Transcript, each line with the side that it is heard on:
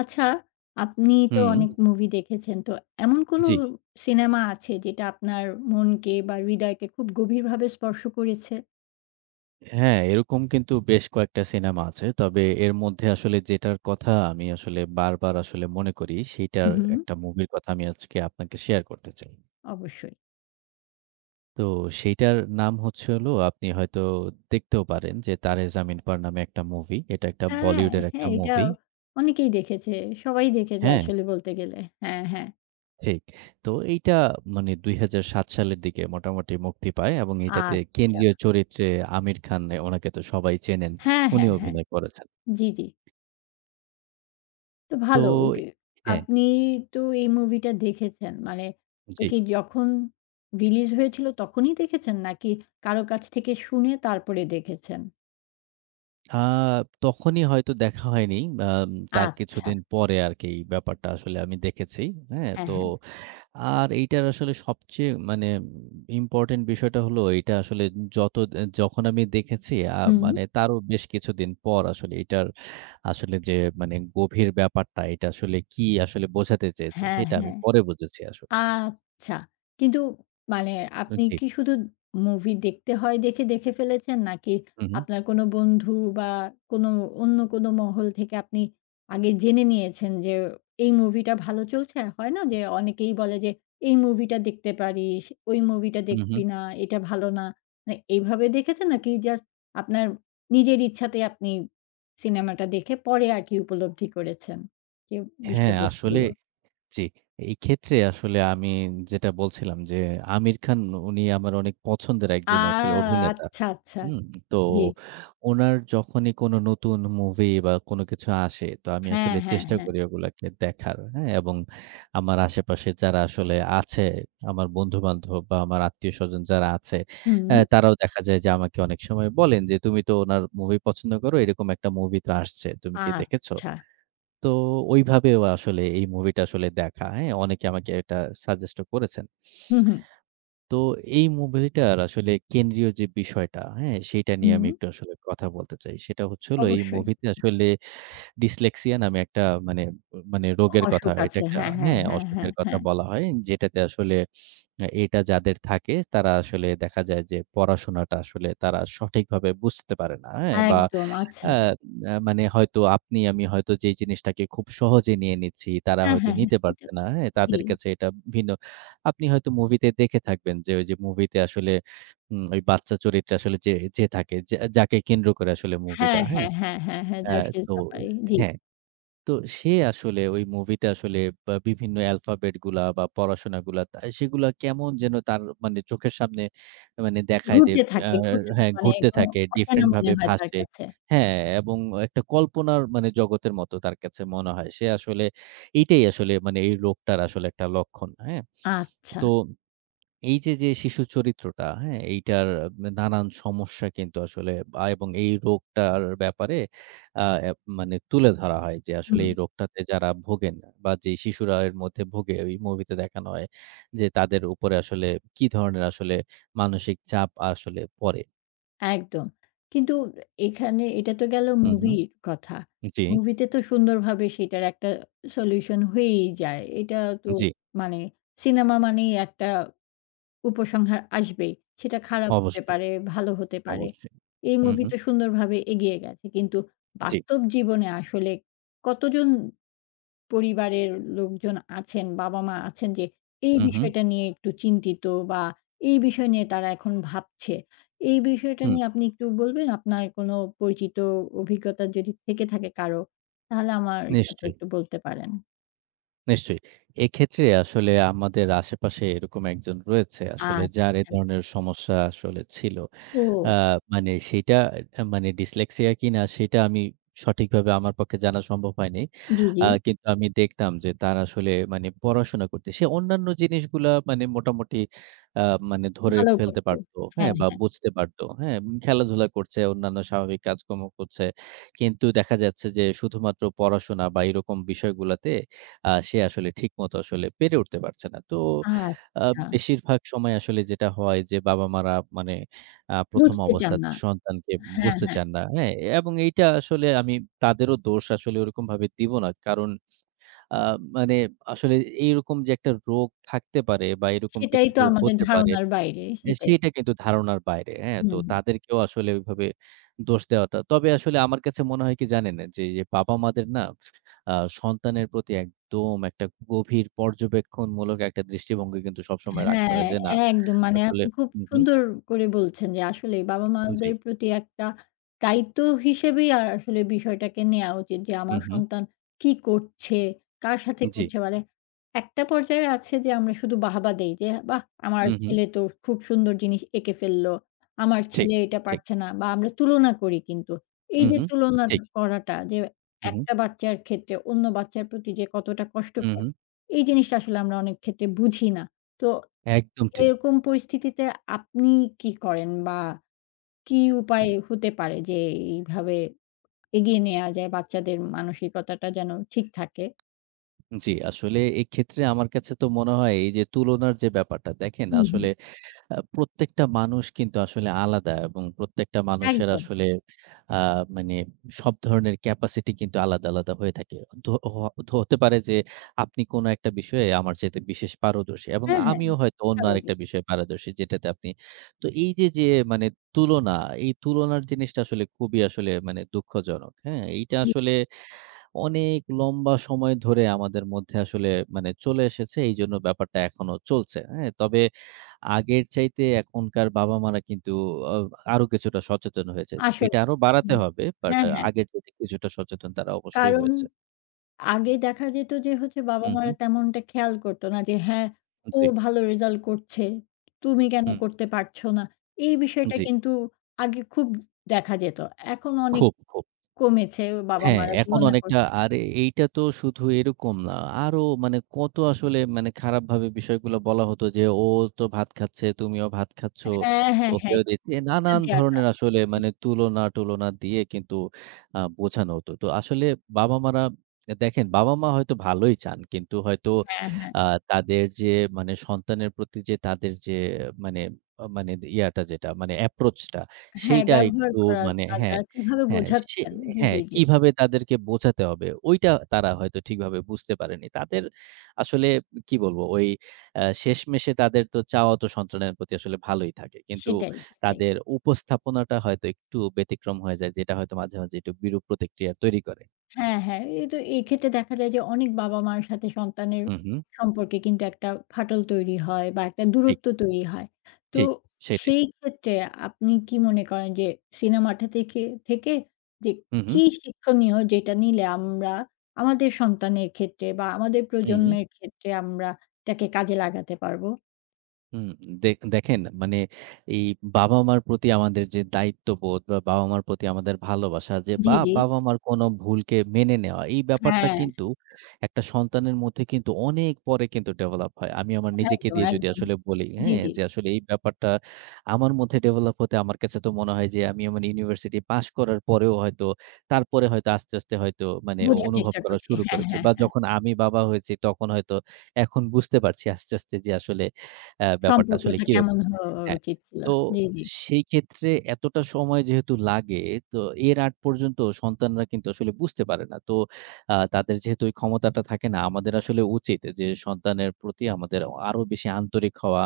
left: আচ্ছা, আপনি তো অনেক
right: হু।
left: মুভি দেখেছেন। তো এমন কোনো
right: জি।
left: সিনেমা আছে যেটা আপনার মনকে বা, হৃদয়কে খুব গভীরভাবে স্পর্শ করেছে?
right: হ্যাঁ। এরকম কিন্তু বেশ কয়েকটা সিনেমা আছে। তবে এর মধ্যে আসলে যেটার কথা আমি আসলে বারবার আসলে মনে করি,
left: হু,
right: সেটার
left: হু।
right: একটা মুভির কথা আমি আজকে আপনাকে শেয়ার করতে চাই।
left: অবশ্যই।
right: তো সেটার নাম হচ্ছে হলো আপনি হয়তো দেখতেও পারেন যে, 'তারে জামিন পার' নামে একটা মুভি। এটা একটা
left: হ্যাঁ, হ্যাঁ,
right: বলিউডের একটা
left: হ্যাঁ। এটা
right: মুভি।
left: অনেকেই দেখেছে। সবাই দেখেছে
right: হ্যাঁ।
left: আসলে বলতে গেলে। হ্যাঁ, হ্যাঁ।
right: ঠিক। তো এইটা মানে ২০০৭ সালের দিকে মোটামুটি মুক্তি পায় এবং এইটাতে
left: আচ্ছা।
right: কেন্দ্রীয় চরিত্রে আমির খান। এ ওনাকে তো সবাই চেনেন।
left: হ্যাঁ,
right: উনি
left: হ্যাঁ, হ্যাঁ।
right: অভিনয় করেছেন।
left: জি, জি। তো
right: তো
left: ভালো। উকি
right: হ্যাঁ।
left: আপনি তো এই মুভিটা দেখেছেন? মানে ও
right: জি।
left: কি যখন রিলিজ হয়েছিল, তখনই দেখেছেন? নাকি কারো কাছ থেকে শুনে তারপরে দেখেছেন?
right: আ তখনই হয়তো দেখা হয়নি। বাম তার কিছুদিন
left: আচ্ছা।
right: পরে আরকি ব্যাপারটা আসলে আমি দেখেছি। হ্যাঁ?
left: হ্যাঁ,
right: তো
left: হ্যাঁ।
right: আর এটার আসলে সবচেয়ে মানে ইম ইম্পরট্যান্ট বিষয়টা হলো এটা আসলে যত আ যখন আমি দেখেছি, আ
left: হু।
right: মানে তারও বেশ কিছুদিন পর আসলে এটার আসলে যে মানে গভীর ব্যাপারটা, এটা আসলে কি আসলে বোঝাতে চেয়েছে,
left: হ্যাঁ,
right: সেটা আমি
left: হ্যাঁ।
right: পরে বুঝেছি আসলে।
left: আচ্ছা, কিন্তু মানে
right: উ
left: আপনি
right: জি।
left: কি শুধু মুভি দেখতে হয় দেখে দেখে ফেলেছেন? নাকি
right: হু, হু।
left: আপনার কোনো বন্ধু বা, কোনো অন্য কোনো মহল থেকে আপনি আগে জেনে নিয়েছেন? যে এই মুভিটা ভালো চলছে, হয় না? যে অনেকেই বলে যে, "এই মুভিটা দেখতে পারিস, ওই মুভিটা
right: হু, হু।
left: দেখবি না, এটা ভালো না।" না এইভাবে দেখেছেন? নাকি জাস্ট আপনার নিজের ইচ্ছাতেই আপনি সিনেমাটা দেখে পরে আরকি উপলব্ধি করেছেন যে
right: হ্যাঁ, আসলে
left: বিষয়বস্তুগুলো?
right: জ্বি। এইক্ষেত্রে আসলে আমি যেটা বলছিলাম যে আমির খান, উনি আমার অনেক পছন্দের
left: আ।
right: একজন আসলে অভিনেতা।
left: আচ্ছা, আচ্ছা,
right: হুম? তো
left: জি।
right: উনার যখনই কোন নতুন মুভি বা, কোন কিছু আসে, তো আমি
left: হ্যাঁ,
right: আসলে
left: হ্যাঁ,
right: চেষ্টা
left: হ্যাঁ।
right: করি ওগুলাকে দেখার। হ্যাঁ? এবং আমার আশেপাশে যারা আসলে আছে আমার বন্ধু-বান্ধব বা, আমার আত্মীয়স্বজন যারা আছে, এ
left: হু।
right: তারাও দেখা যায় যে আমাকে অনেক সময় বলেন যে, "তুমি তো ওনার মুভি পছন্দ করো, এরকম একটা মুভি তো আসছে। তুমি কি দেখেছো?"
left: আচ্ছা।
right: তো ঐভাবেও আসলে এই মুভিটা আসলে দেখা। হ্যাঁ? অনেকে আমাকে এটা suggest ও করেছেন।
left: হু, হু।
right: তো এই মুভিটার আসলে কেন্দ্রীয় যে বিষয়টা, হ্যাঁ? সেটা নিয়ে
left: হুম।
right: আমি একটু আসলে কথা বলতে চাই। সেটা হচ্ছে হল এই
left: অবশ্যই।
right: মুভিতে আসলে ডিসলেক্সিয়া নামে একটা মানে মানে
left: অ
right: রোগের কথা।
left: অসুখ
right: এটা
left: আছে।
right: একটা
left: হ্যাঁ, হ্যাঁ,
right: হ্যাঁ?
left: হ্যাঁ, হ্যাঁ,
right: অসুখের কথা
left: হ্যাঁ।
right: বলা হয়। যেটাতে আসলে, এটা যাদের থাকে তারা আসলে দেখা যায় যে পড়াশোনাটা আসলে তারা সঠিকভাবে বুঝতে পারে না। হ্যাঁ? বা,
left: একদম। আচ্ছা।
right: অ্যাঁ মানে হয়তো আপনি আমি হয়তো যেই জিনিসটাকে খুব সহজে নিয়ে নিচ্ছি, তারা
left: হ্যাঁ,
right: হয়তো
left: হ্যাঁ, হ্যাঁ।
right: নিতে
left: এটা
right: পারছে না। হ্যাঁ?
left: জি।
right: তাদের কাছে এটা ভিন্ন। আপনি হয়তো মুভিতে দেখে থাকবেন যে, ওইযে মুভিতে আসলে উম ওই বাচ্চা চরিত্র আসলে যে যে থাকে, যা যাকে কেন্দ্র করে আসলে
left: হ্যাঁ,
right: মুভিটা, হ্যাঁ?
left: হ্যাঁ, হ্যাঁ, হ্যাঁ, হ্যাঁ,
right: অ্যা
left: [unintelligible]
right: তো
left: ব্যাপারে জি।
right: হ্যাঁ। তো সে আসলে ওই মুভিটা আসলে বা বিভিন্ন alphabet গুলা বা, পড়াশোনাগুলা, তা সেগুলো কেমন যেন তার মানে চোখের সামনে মানে দেখায় যে
left: ঘুরতে
right: আ
left: থাকে, ঘুরতে থাকে।
right: হ্যাঁ,
left: মানে
right: ঘুরতে
left: একদম
right: থাকে
left: অচেনা
right: ডিফরেন্ট
left: মনে
right: ভাবে
left: হয় তার
right: ভাসে।
left: কাছে।
right: হ্যাঁ, এবং একটা কল্পনার মানে জগতের মতো তার কাছে মনে হয়। সে আসলে এটাই আসলে মানে এই লোকটার আসলে একটা লক্ষণ। হ্যাঁ,
left: আচ্ছা।
right: তো এইযে যে শিশুর চরিত্রটা, হ্যাঁ? এইটার দা নানান সমস্যা কিন্তু আসলে বা এবং এই রোগটার ব্যাপারে অ্যাঁ মানে তুলে ধরা হয় যে, আসলে
left: হুম।
right: এই রোগটাতে যারা ভোগেন বা, যে শিশুরা এর মধ্যে ভোগে, ঐ মুভিতে দেখানো হয়। যে তাদের উপরে আসলে কি ধরনের আসলে মানসিক চাপ আসলে পড়ে।
left: একদম। কিন্তু এখানে এটা তো গেলো
right: হু, হুম।
left: মুভির কথা।
right: জি।
left: মুভিতে তো সুন্দরভাবে সেটার একটা solution হয়েই যায়। এটা তো
right: জি।
left: মানে সিনেমা মানেই একটা উপসংহার আসবেই। সেটা খারাপ হতে
right: অবশ্যই।
left: পারে, ভালো হতে পারে।
right: অবশ্যই।
left: এই
right: হুঁ,
left: মুভি
right: হুঁ।
left: তো সুন্দরভাবে এগিয়ে গেছে। কিন্তু
right: জি।
left: বাস্তব জীবনে আসলে কতজন পরিবারের লোকজন আছেন, বাবা-মা আছেন যে, এই
right: হু, হুম।
left: বিষয়টা নিয়ে একটু চিন্তিত বা, এই বিষয় নিয়ে তারা এখন ভাবছে? এই বিষয়টা
right: হুঁ।
left: নিয়ে আপনি একটু বলবেন আপনার কোনো পরিচিত অ অভিজ্ঞতা যদি থেকে থাকে কারো? তাহলে আমার সাথে
right: নিশ্চয়ই।
left: একটু বলতে পারেন।
right: নিশ্চয়ই। এক্ষেত্রে আসলে আমাদের আশেপাশে এরকম একজন রয়েছে। আসলে যার এ
left: আচ্ছা।
right: ধরনের সমস্যা আসলে ছিল। অ্যা
left: ও।
right: মানে সেটা এ মানে ডিসলেক্সিয়া কিনা সেটা আমি সঠিকভাবে আমার পক্ষে জানা সম্ভব হয়নি।
left: জি, জি।
right: আ কিন্তু আমি দেখতাম যে, তার আসলে মানে পড়াশোনা করতে সে অন্যান্য জিনিসগুলা মানে মোটামুটি আ মানে ধরে
left: ভালো
right: ফেলতে
left: করতো।
right: পারতো, হ্যাঁ?
left: হ্যাঁ,
right: বা,
left: হ্যাঁ।
right: বুঝতে পারতো, হ্যাঁ? খেলাধুলা করছে, অন্যান্য স্বাভাবিক কাজকর্ম করছে। কিন্তু দেখা যাচ্ছে যে, শুধুমাত্র পড়াশোনা বা, এরকম বিষয়গুলোতে আ সে আসলে ঠিকমত আসলে পেরে উঠতে পারছে না। তো আ
left: আচ্ছা।
right: বেশিরভাগ সময় আসলে যেটা হয় যে। বাবা-মারা মানে আ ১ম
left: বুঝতে চান
right: অবস্থায়
left: না।
right: সন্তানকে
left: হ্যাঁ,
right: বুঝতে
left: হ্যাঁ।
right: চান না। হ্যাঁ? এবং এইটা আসলে আমি তাদেরও দোষ আসলে ওরকমভাবে দিব না। কারণ আ মানে আসলে এ এইরকম যে, একটা রোগ থাকতে পারে বা, এরকম
left: সেটাই
right: কিছু
left: তো
right: যে,
left: আমাদের
right: হতে পারে,
left: ধারণার বাইরে।
right: এ
left: সেটাই।
right: সেটা কিন্তু ধারণার বাইরে। হ্যাঁ? তো
left: হুম।
right: তাদেরকেও আসলে ঐভাবে দোষ দেওয়াটা তবে আসলে আমার কাছে মনে হয় কি জানেন? না যে, বাবা-মাদের না আ সন্তানের প্রতি একদম একটা গভীর পর্যবেক্ষণমূলক একটা দৃষ্টিভঙ্গি কিন্তু সবসময় রাখতে
left: হ্যাঁ।
right: হয়, যে, না
left: একদম। মানে
right: আসলে
left: আপনি খুব
right: হু, হুম।
left: সুন্দর করে বলছেন যে, আসলে বাবা-মাদের
right: জি।
left: প্রতি একটা দায়িত্ব হিসেবেই আ আসলে বিষয়টাকে নেয়া উচিত। যে,
right: হু,
left: আমার
right: হুম।
left: সন্তান কী করছে, কার সাথে
right: জি।
left: করছে। মানে একটা পর্যায়ে আছে যে, আমরা শুধু বাহবা দেই। যে, বাহ! আমার
right: হু, হুম।
left: ছেলে তো খু খুব সুন্দর জিনিস এঁকে ফেললো। আমার
right: ঠিক,
left: ছেলে এটা
right: ঠিক।
left: পারছে না বা, আমরা তুলনা করি কিন্তু।
right: হুম,
left: এইযে
right: হুম।
left: তুলনা
right: ঠিক।
left: করাটা যে,
right: হু, হুম।
left: একটা বাচ্চার ক্ষেত্রে অন্য বাচ্চার প্রতি যে, কতটা
right: হু,
left: কষ্টকর,
right: হুম।
left: এই জিনিসটা আসলে আমরা অনেকক্ষেত্রে বুঝি না। তো
right: একদম ঠিক।
left: এরকম পরিস্থিতিতে আপনি কি করেন? বা, কি উপায়
right: হুম।
left: হতে পারে যে, এইভাবে এগিয়ে নেয়া যায়? বাচ্চাদের মানসিকতাটা যেন ঠিক থাকে।
right: জি, আসলে এইক্ষেত্রে আমার কাছে তো মনে হয় এইযে তুলনার যে, ব্যাপারটা দেখেন
left: হু, হুম।
right: আসলে আ প্রত্যেকটা মানুষ কিন্তু আসলে আলাদা এবং প্রত্যেকটা মানুষের
left: একদম।
right: আসলে আ মানে সব ধরনের capacity কিন্তু আলাদা, আলাদা হয়ে থাকে। তো হ হতে পারে যে, আপনি কোন একটা বিষয়ে আমার চাইতে বিশেষ পারদর্শ। এবং
left: হ্যাঁ, হ্যাঁ।
right: আমিও হয়তো অন্য
left: স্বাভাবিক।
right: আরেকটা বিষয়ে পারদর্শী। যেটাতে আপনি তো এইযে যে, তুলনা, এই তুলনার জিনিসটা আসলে খুবই আসলে মানে দুঃখজনক। হ্যাঁ? এইটা
left: জি।
right: আসলে অনেক লম্বা সময় ধরে আমাদের মধ্যে আসলে মানে চলে এসেছে। এইজন্য ব্যাপারটা এখনো চলছে। হ্যাঁ? তবে আগের চাইতে এখনকার বাবা-মারা কিন্তু ও আরো কিছুটা সচেতন হয়েছে।
left: আসলেই।
right: এটা আরো বাড়াতে
left: হুম।
right: হবে। বাট
left: হ্যাঁ,
right: আ
left: হ্যাঁ।
right: আগের চাইতে কিছুটা সচেতন তারা অবশ্যই
left: কারণ,
right: হয়েছে।
left: আগে দেখা যেত যে, হচ্ছে
right: হুঁ, হুঁ।
left: বাবা-মারা তেমনটা খেয়াল করতো না যে, হ্যাঁ,
right: উ
left: "ও
right: জি।
left: ভালো রেজাল্ট করছে। তুমি কেন
right: হুম।
left: করতে পারছো না?" এই বিষয়টা
right: জি।
left: কিন্তু আগে খুব দেখা যেত। এখন অনেক
right: খুব, খুব।
left: কমেছে,
right: হ্যাঁ,
left: বাবা-মারা
right: এখন
left: তুলনা
right: অনেকটা।
left: করছে।
right: আর এইটা তো শুধু এরকম না। আরো মানে কত আসলে মানে খারাপভাবে বিষয়গুলো বলা হতো যে, "ও তো ভাত খাচ্ছে, তুমিও ভাত খাচ্ছ।"
left: হ্যাঁ, হ্যাঁ, হ্যাঁ।
right: [unintelligible]
left: খোটা
right: নানান
left: দেয়াটা।
right: ধরণের আসলে
left: ই
right: মানে তুলনা-টুলনা দিয়ে কিন্তু আ বোঝানো হতো। তো আসলে বাবা-মারা দেখেন, বাবা-মা হয়তো ভালোই চান। কিন্তু হয়তো
left: হ্যাঁ, হ্যাঁ।
right: আ তাদের যে, মানে সন্তানের প্রতি যে, তাদের যে, মানে আ মানে ইয়া টা যেটা, মানে approach টা,
left: হ্যাঁ,
right: সেইটা
left: ব্যবহার
right: একটু মানে
left: করাটা।
right: হ্যাঁ,
left: কিভাবে
right: হ্যাঁ। সে
left: বোঝাচ্ছেন? জি, জি,
right: হ্যাঁ,
left: জি।
right: কিভাবে তাদেরকে বোঝাতে হবে। ঐটা তারা হয়তো ঠিকভাবে বুঝতে পারেনি। তাদের আসলে কি বলবো? ওই আ শেষমেষে তাদের তো চাওয়া তো সন্তানের প্রতি আসলে ভালোই থাকে। কিন্তু
left: সেটাই, সেটাই।
right: তাদের উপস্থাপনাটা হয়তো একটু ব্যতিক্রম হয়ে যায়। যেটা হয়তো মাঝে, মাঝে একটু বিরূপ প্রতিক্রিয়া তৈরি করে।
left: হ্যাঁ, হ্যাঁ। এই তো এক্ষেত্রে দেখা যায় যে, অনেক বাবা-মার সাথে সন্তানের
right: হু, হুম।
left: সম্পর্কে কিন্তু একটা ফাটল তৈরি হয়। বা, একটা
right: জি।
left: দূরত্ব তৈরি হয়। তো
right: জি। সেটাই।
left: সেইক্ষেত্রে আপনি কী মনে করেন যে, সিনেমাটা থেকে, থেকে যে,
right: হু,
left: কী
right: হুম।
left: শিক্ষণীয়? যেটা নিলে আমরা আমাদের সন্তানের ক্ষেত্রে বা, আমাদের
right: হুম।
left: প্রজন্মের ক্ষেত্রে আমরা এটাকে কাজে লাগাতে পারবো?
right: হুম। দেখ দেখেন মানে এই বাবা-মার প্রতি আমাদের যে দায়িত্ববোধ বা, বাবা-মার প্রতি আমাদের ভালোবাসা যে
left: জি,
right: বা,
left: জি।
right: বাবা-মার কোন ভুলকে মেনে নেওয়া, এই ব্যাপারটা
left: হ্যাঁ।
right: কিন্তু একটা সন্তানের মধ্যে কিন্তু অনেক পরে কিন্তু ডেভেলপ হয়। আমি আমার নিজেকে
left: একদম,
right: দিয়ে যদি
left: একদম।
right: আসলে বলি,
left: জি,
right: হ্যাঁ?
left: জি।
right: যে আসলে এই ব্যাপারটা আমার মধ্যে ডেভেলপ হতে আমার কাছে তো মনে হয় যে, আমি আমার ইউনিভার্সিটি পাস করার পরেও হয়তো, তারপরে হয়তো আস্তে, আস্তে হয়তো মানে অ
left: বোঝার
right: অনুভব
left: চেষ্টা
right: করা
left: করছি।
right: শুরু
left: হ্যাঁ,
right: করেছি।
left: হ্যাঁ,
right: বা,
left: হ্যাঁ।
right: যখন আমি বাবা হয়েছি, তখন হয়তো এখন বুঝতে পারছি আস্তে, আস্তে যে আসলে ব্যাপারটা আসলে
left: সম্পর্কটা কেমন
right: কিরকম।
left: হওয়া আ
right: হ্যাঁ,
left: উচিত ছিল।
right: তো
left: জি, জি।
right: সেইক্ষেত্রে এতটা সময় যেহেতু লাগে, তো এর আগ পর্যন্ত সন্তানরা কিন্তু আসলে বুঝতে পারে না। তো আ তাদের যেহেতু ওই ক্ষমতাটা থাকে না, আমাদের আসলে উচিত এ যে সন্তানের প্রতি আমাদের অ আরো বেশি আন্তরিক হওয়া।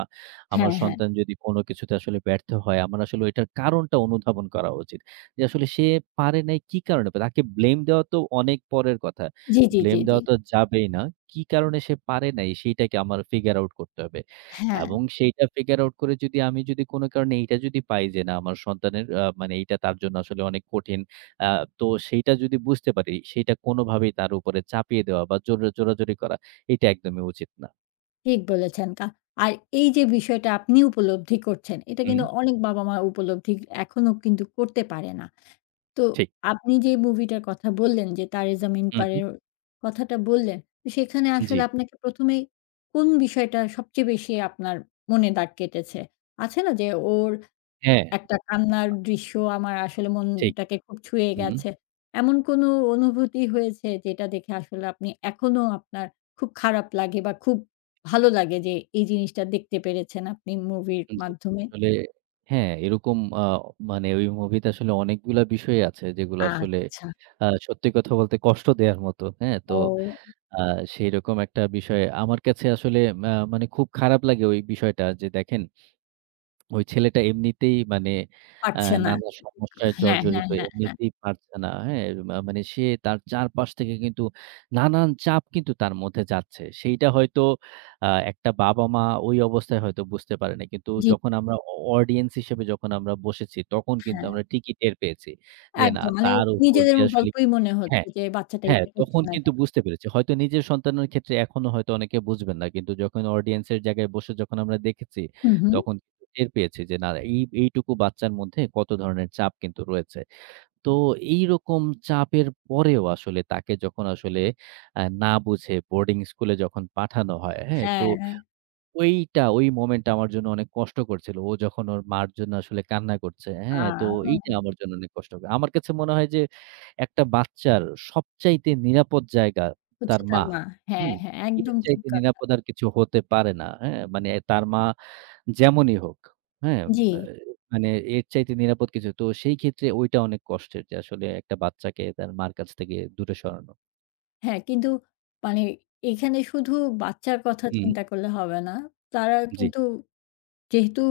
right: আমার
left: হ্যাঁ, হ্যাঁ।
right: সন্তান যদি কোন কিছুতে আসলে ব্যর্থ হয়, আমার আসলে ওইটার কারণটা অনুধাবন করা উচিত। যে আসলে সে পারে নাই কি কারণে? বা তাকে blame দেওয়া তো অনেক পরের কথা।
left: জি, জি, জি,
right: Blame
left: জি।
right: দেওয়া তো যাবেই না। কি কারণে সে পারে নাই, সেটাকে আমার figure out করতে হবে।
left: হ্যাঁ।
right: এবং সেইটা figure out করে যদি আমি যদি কোন কারণে এইটা যদি পাই যে, না, আমার সন্তানের আ মানে এইটা তার জন্য আসলে অনেক কঠিন। আ তো সেইটা যদি বুঝতে পারি, সেইটা কোনোভাবেই তার উপরে চাপিয়ে দেওয়া বা, জোরা জোরাজুরি করা, এটা একদমই উচিত না।
left: ঠিক বলেছেন। কা আর এইযে বিষয়টা আপনি উপলব্ধি করছেন, এটা কিন্তু
right: হু।
left: অনেক বাবা-মা উপলব্ধি এখনো কিন্তু করতে পারে না। তো
right: ঠিক।
left: আপনি যে মুভিটার কথা বললেন যে, 'তারে জামিন
right: হু,
left: পার'
right: হু।
left: এর কথাটা বললেন। ত সেখানে আসলে
right: জি।
left: আপনাকে ১ম এই কোন বিষয়টা সবচেয়ে বেশি আপনার মনে দাগ কেটেছে? আছে না? যে ওর
right: হ্যাঁ।
left: একটা কান্নার
right: আ
left: দৃশ্য আমার আসলে
right: ঠিক।
left: মনটাকে খুব ছুঁয়ে
right: হু, হুম।
left: গেছে। এমন কোনো অনুভূতি হয়েছে, যেটা দেখে আসলে আপনি এখনও আপনার খুব খারাপ লাগে বা, খুব ভালো লাগে যে, এই জিনিসটা দেখতে পেরেছেন আপনি মুভির
right: আন জি।
left: মাধ্যমে?
right: আসলে হ্যাঁ, এরকম আ মানে ওই মুভিতে আসলে অনেকগুলা বিষয়ই আছে, যেগুলো আসলে
left: আচ্ছা।
right: আ সত্যি কথা বলতে কষ্ট দেয়ার মতো। হ্যাঁ? তো
left: ও।
right: আ সেইরকম একটা বিষয় আমার কাছে আসলে ম্যা মানে খুব খারাপ লাগে ওই বিষয়টা। যে দেখেন ওই ছেলেটা এমনিতেই মানে, আ
left: পারছে না।
right: নানা সমস্যায়
left: হ্যাঁ, হ্যাঁ,
right: জর্জরিত,
left: হ্যাঁ, হ্যাঁ।
right: এমনিতেই পারছে না। হ্যাঁ? মা মানে সে তার চারপাশ থেকে কিন্তু নানান চাপ কিন্তু তার মধ্যে যাচ্ছে। সেইটা হয়তো আ একটা বাবা-মা ওই অবস্থায় হয়তো বুঝতে পারে নাই। কিন্তু
left: জি।
right: যখন আমরা অ audience হিসাবে যখন আমরা বসেছি, তখন কিন্তু
left: হ্যাঁ।
right: আমরা ঠিকই টের পেয়েছি। যে, না,
left: একদম। মানে
right: তার উপর
left: নিজেদের
right: দিয়ে আসলে
left: গল্পই মনে হচ্ছে।
right: হ্যাঁ।
left: যে, বাচ্চাটা
right: হ্যাঁ,
left: এটা করছে
right: তখন
left: না
right: কিন্তু
left: কেন?
right: বুঝতে পেরেছি। হয়তো নিজের সন্তানের ক্ষেত্রে এখনো হয়তো অনেকে বুঝবেন না। কিন্তু যখন audience এর জায়গায় বসে যখন আমরা দেখেছি,
left: হু, হু।
right: তখন টের পেয়েছি যে, না, ঐ ঐটুকু বাচ্চার মধ্যে কত ধরনের চাপ কিন্তু রয়েছে। তো এইরকম চাপের পরেও আসলে তাকে যখন আসলে আ না বুঝে বোর্ডিং স্কুলে যখন পাঠানো হয়। হ্যাঁ? তো
left: হ্যাঁ, এ
right: ঐটা ঐ moment টা আমার জন্য অনেক কষ্টকর ছিল। ও যখন ওর মার জন্য আসলে কান্না করছে।
left: আ।
right: হ্যাঁ? তো এইটা আমার জন্য অনেক কষ্টকর। আমার কাছে মনে হয় যে, একটা বাচ্চার সবচাইতে নিরাপদ জায়গা,
left: হচ্ছে
right: তার মা।
left: তার মা। হ্যাঁ,
right: হুম?
left: হ্যাঁ।
right: এর
left: একদম ঠিক
right: চাইতে
left: কথা।
right: নিরাপদ আর কিছু হতে পারে না। হ্যাঁ? মানে
left: হু।
right: তার মা যেমনই হোক, হ্যাঁ? বা
left: জি।
right: মানে এর চাইতে নিরাপদ কিছু তো সেইক্ষেত্রে ঐটা অনেক কষ্টের। যে আসলে একটা বাচ্চাকে তার মার কাছ থেকে দূরে সরানো।
left: হ্যাঁ, কিন্তু মানে এখানে শুধু বাচ্চার কথা
right: হুম।
left: চিন্তা করলে হবে না। তারা
right: জি।
left: কিন্তু যেহেতু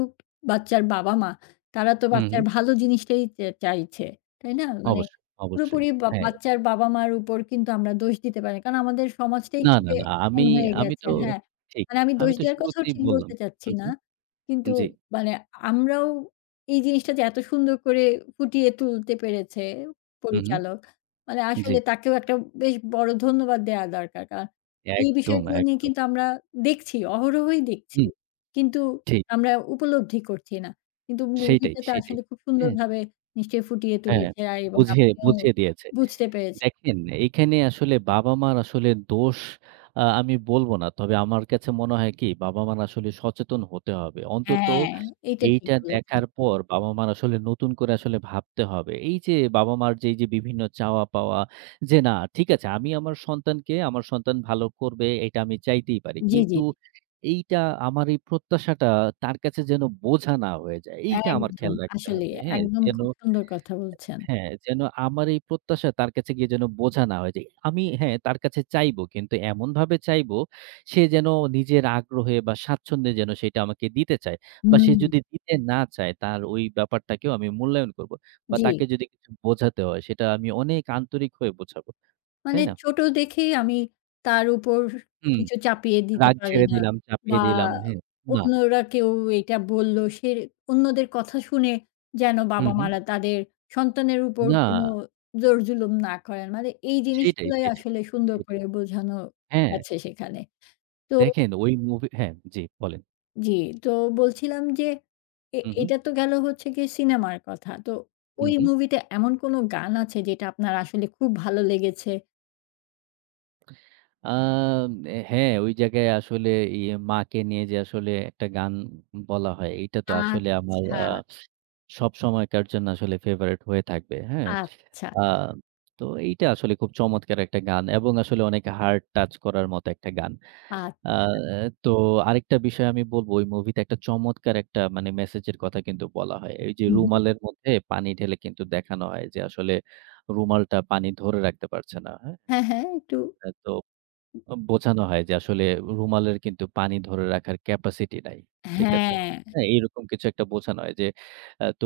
left: বাচ্চার বাবা-মা, তারা তো
right: হু,
left: বাচ্চার
right: হু।
left: ভালো জিনিসটাই চা চাইছে। তাই না? মানে
right: অবশ্যই, অবশ্যই।
left: পুরোপুরি বা
right: হ্যাঁ।
left: বাচ্চার বাবা-মার উপর কিন্তু আমরা দোষ দিতে পারি না। কারণ, আমাদের সমাজটাই
right: না, না,
left: কিন্তু
right: না। আমি,
left: এমন হয়ে
right: আমি
left: গেছে
right: তো
left: হ্যাঁ।
right: ঠিক।
left: মানে আমি
right: আমি
left: দোষ
right: তো
left: দেওয়ার কথাও
right: শুরুতেই
left: ঠিক
right: বললাম
left: বলতে চাচ্ছি
right: হু,
left: না।
right: হু
left: কিন্তু
right: জি।
left: মানে আমরাও এই জিনিসটা যে এত সুন্দর করে ফুটিয়ে তুলতে পেরেছে,
right: হু, হু
left: পরিচালক মানে
right: জি।
left: আসলে তাকেও একটা বেশ বড় ধন্যবাদ দেওয়া দরকার। কারণ, এই
right: একদম,
left: বিষয়গুলা নিয়ে
right: একদম।
left: কিন্তু আমরা দেখছি অহরহই দেখছি
right: হু,
left: কিন্তু
right: ঠিক।
left: আমরা উপলব্ধি করছি না কিন্তু
right: সেইটাই,
left: মুভিটাতে
right: সেটাই।
left: আসলে খুব
right: হ্যাঁ।
left: সুন্দরভাবে নিশ্চয়ই ফুটিয়ে
right: অ্যা
left: তুলেছে, আ এবং
right: বুঝিয়ে,
left: আপনিও
right: বুঝিয়ে দিয়েছে।
left: বুঝতে পেরেছি।
right: দেখেন, এখানে আসলে বাবা-মার আসলে দোষ আ আমি বলব না। তবে আমার কাছে মনে হয় কি বাবা-মার আসলে সচেতন হতে হবে।
left: অ্যা
right: অন্তত
left: এইটা ঠিক
right: এইটা
left: বলেছেন।
right: দেখার পর বাবা-মার আসলে নতুন করে আসলে ভাবতে হবে। এই যে বাবা-মার যেই যে বিভিন্ন চাওয়া পাওয়া, যে না ঠিক আছে আমি আমার সন্তানকে, আমার সন্তান ভালো করবে, এটা আমি চাইতেই পারি।
left: জি, জি।
right: কিন্তু এইটা আমার এই প্রত্যাশাটা তার কাছে যেন বোঝা না হয়ে যায়। এইটা আমার
left: একদম।
right: খেয়াল রাখতে
left: আসলেই,
right: হবে। হ্যাঁ?
left: একদম
right: যেন
left: খুব সুন্দর কথা বলছেন।
right: হ্যাঁ, যেন আমার এই প্রত্যাশা তার কাছে গিয়ে যেন বোঝা না হয়ে যাই। আমি হ্যাঁ, তার কাছে চাইবো কিন্তু এমনভাবে চাইবো, সে যেন নিজের আগ্রহে বা স্বাচ্ছন্দ্যে যেন সেটা আমাকে দিতে চায়। বা সে
left: হুম।
right: যদি দিতে না চায়, তার ওই ব্যাপারটাকেও আমি মূল্যায়ন করবো। বা
left: জি।
right: তাকে যদি কিছু বোঝাতে হয় সেটা আমি অনেক আন্তরিক হয়ে বোঝাবো।
left: মানে
right: তাই না?
left: ছোটো দেখেই আমি তার উপর
right: হুম।
left: কিছু চাপিয়ে দিতে
right: রাগ
left: পারি
right: ঝেড়ে
left: না
right: দিলাম,
left: বা
right: চাপিয়ে দিলাম, হ্যাঁ, না।
left: অন্যরা কেউ এইটা বললো সে অন্যদের কথা শুনে যেন
right: হুম, হু।
left: বাবা-মারা তাদের সন্তানের উপর কোনো
right: না।
left: জোর-জুলুম না করেন। মানে এই
right: সেটাই,
left: জিনিসগুলাই
right: সেটাই,
left: আসলে
right: সেটাই,
left: সুন্দর
right: সেটাই।
left: করে বোঝানো
right: হ্যাঁ।
left: গেছে। সেখানে তো
right: দেখেন, ওই মুভি হ্যাঁ, জি, বলেন।
left: জ্বি। তো বলছিলাম যে এ
right: হু, হু।
left: এটা তো গেল হচ্ছে গিয়ে সিনেমার কথা। তো
right: হু,
left: ওই
right: হু।
left: মুভিতে এমন কোনো গান আছে? যেটা আপনার আসলে খুব ভালো লেগেছে।
right: আ ম্নে হ্যাঁ, ওই জায়গায় আসলে ইয়ে মাকে নিয়ে যে আসলে একটা গান বলা হয়। এইটা তো আসলে আমার আ
left: আচ্ছা।
right: সবসময়কার জন্য আসলে favourite হয়ে থাকবে। হ্যাঁ।
left: আচ্ছা।
right: আ তো এইটা আসলে খুব চমৎকার একটা গান এবং আসলে অনেক হার্ট টাচ করার মতো একটা গান। আ
left: আচ্ছা।
right: এ তো আরেকটা বিষয় আমি বলবো, ওই মুভিতে একটা চমৎকার একটা মানে একটা মেসেজের কথা কিন্তু বলা হয়। এইযে
left: হু, হু।
right: রুমালের মধ্যে পানি ঢেলে কিন্তু দেখানো হয় যে আসলে রুমালটা পানি ধরে রাখতে পারছে না। হ্যাঁ?
left: হ্যাঁ, হ্যাঁ। একটু
right: অ্যা তো অ বোঝানো হয় যে আসলে রুমালের কিন্তু পানি ধরে রাখার capacity নাই। ঠিক আছে?
left: হ্যাঁ।
right: হ্যাঁ, এরকম কিছু একটা বোঝানো হয় যে, অ্যা তো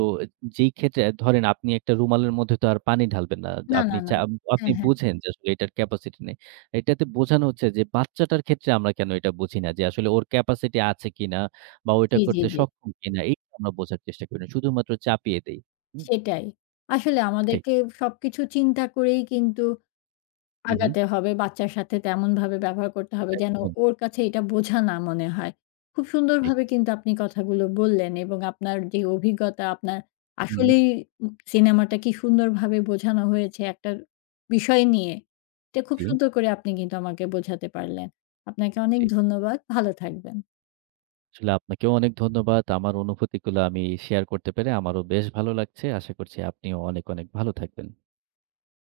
right: যেইক্ষেত্রে আ ধরেন আপনি একটা রুমালের মধ্যে তো আর পানি ঢালবেন না। য
left: না, না,
right: আপনি
left: না।
right: চা আপনি
left: হ্যাঁ, হ্যাঁ।
right: বুঝেন যে আসলে এটার capacity নেই। এটাতে বোঝানো হচ্ছে যে বাচ্চাটার ক্ষেত্রে আমরা কেন এটা বুঝি না? যে আসলে ওর capacity আছে কিনা বা, ও এটা
left: জ্বি, জ্বি,
right: করতে
left: জ্বি।
right: সক্ষম কিনা? এই কেন আমরা বোঝার চেষ্টা করি না। শুধুমাত্র চাপিয়ে দেই। হু?
left: সেটাই। আসলে
right: ঠিক।
left: আমাদেরকে সবকিছু চিন্তা করেই কিন্তু
right: হুম, হু।
left: আগাতে হবে। বাচ্চার সাথে তেমনভাবে ব্যবহার করতে হবে, যেন
right: একদম।
left: ওর কাছে এটা বোঝা না মনে হয়। খুব
right: ঠিক।
left: সুন্দরভাবে কিন্তু আপনি কথাগুলো বললেন এবং আপনার যে অভিজ্ঞতা, আপনার
right: হু, উম
left: আসলেই উ সিনেমাটা কী সুন্দরভাবে বোঝানো হয়েছে একটা বিষয় নিয়ে। এটা খুব
right: জ্বি।
left: সুন্দর করে আপনি কিন্তু আমাকে বোঝাতে পারলেন। আপনাকে অনেক
right: জ্বি।
left: ধন্যবাদ। ভালো থাকবেন।
right: আসলে আপনাকেও অনেক ধন্যবাদ। আমার অনুভূতিগুলো আমি শেয়ার করতে পেরে আমারও বেশ ভালো লাগছে। আশা করছি আপনিও অনেক, অনেক ভালো থাকবেন।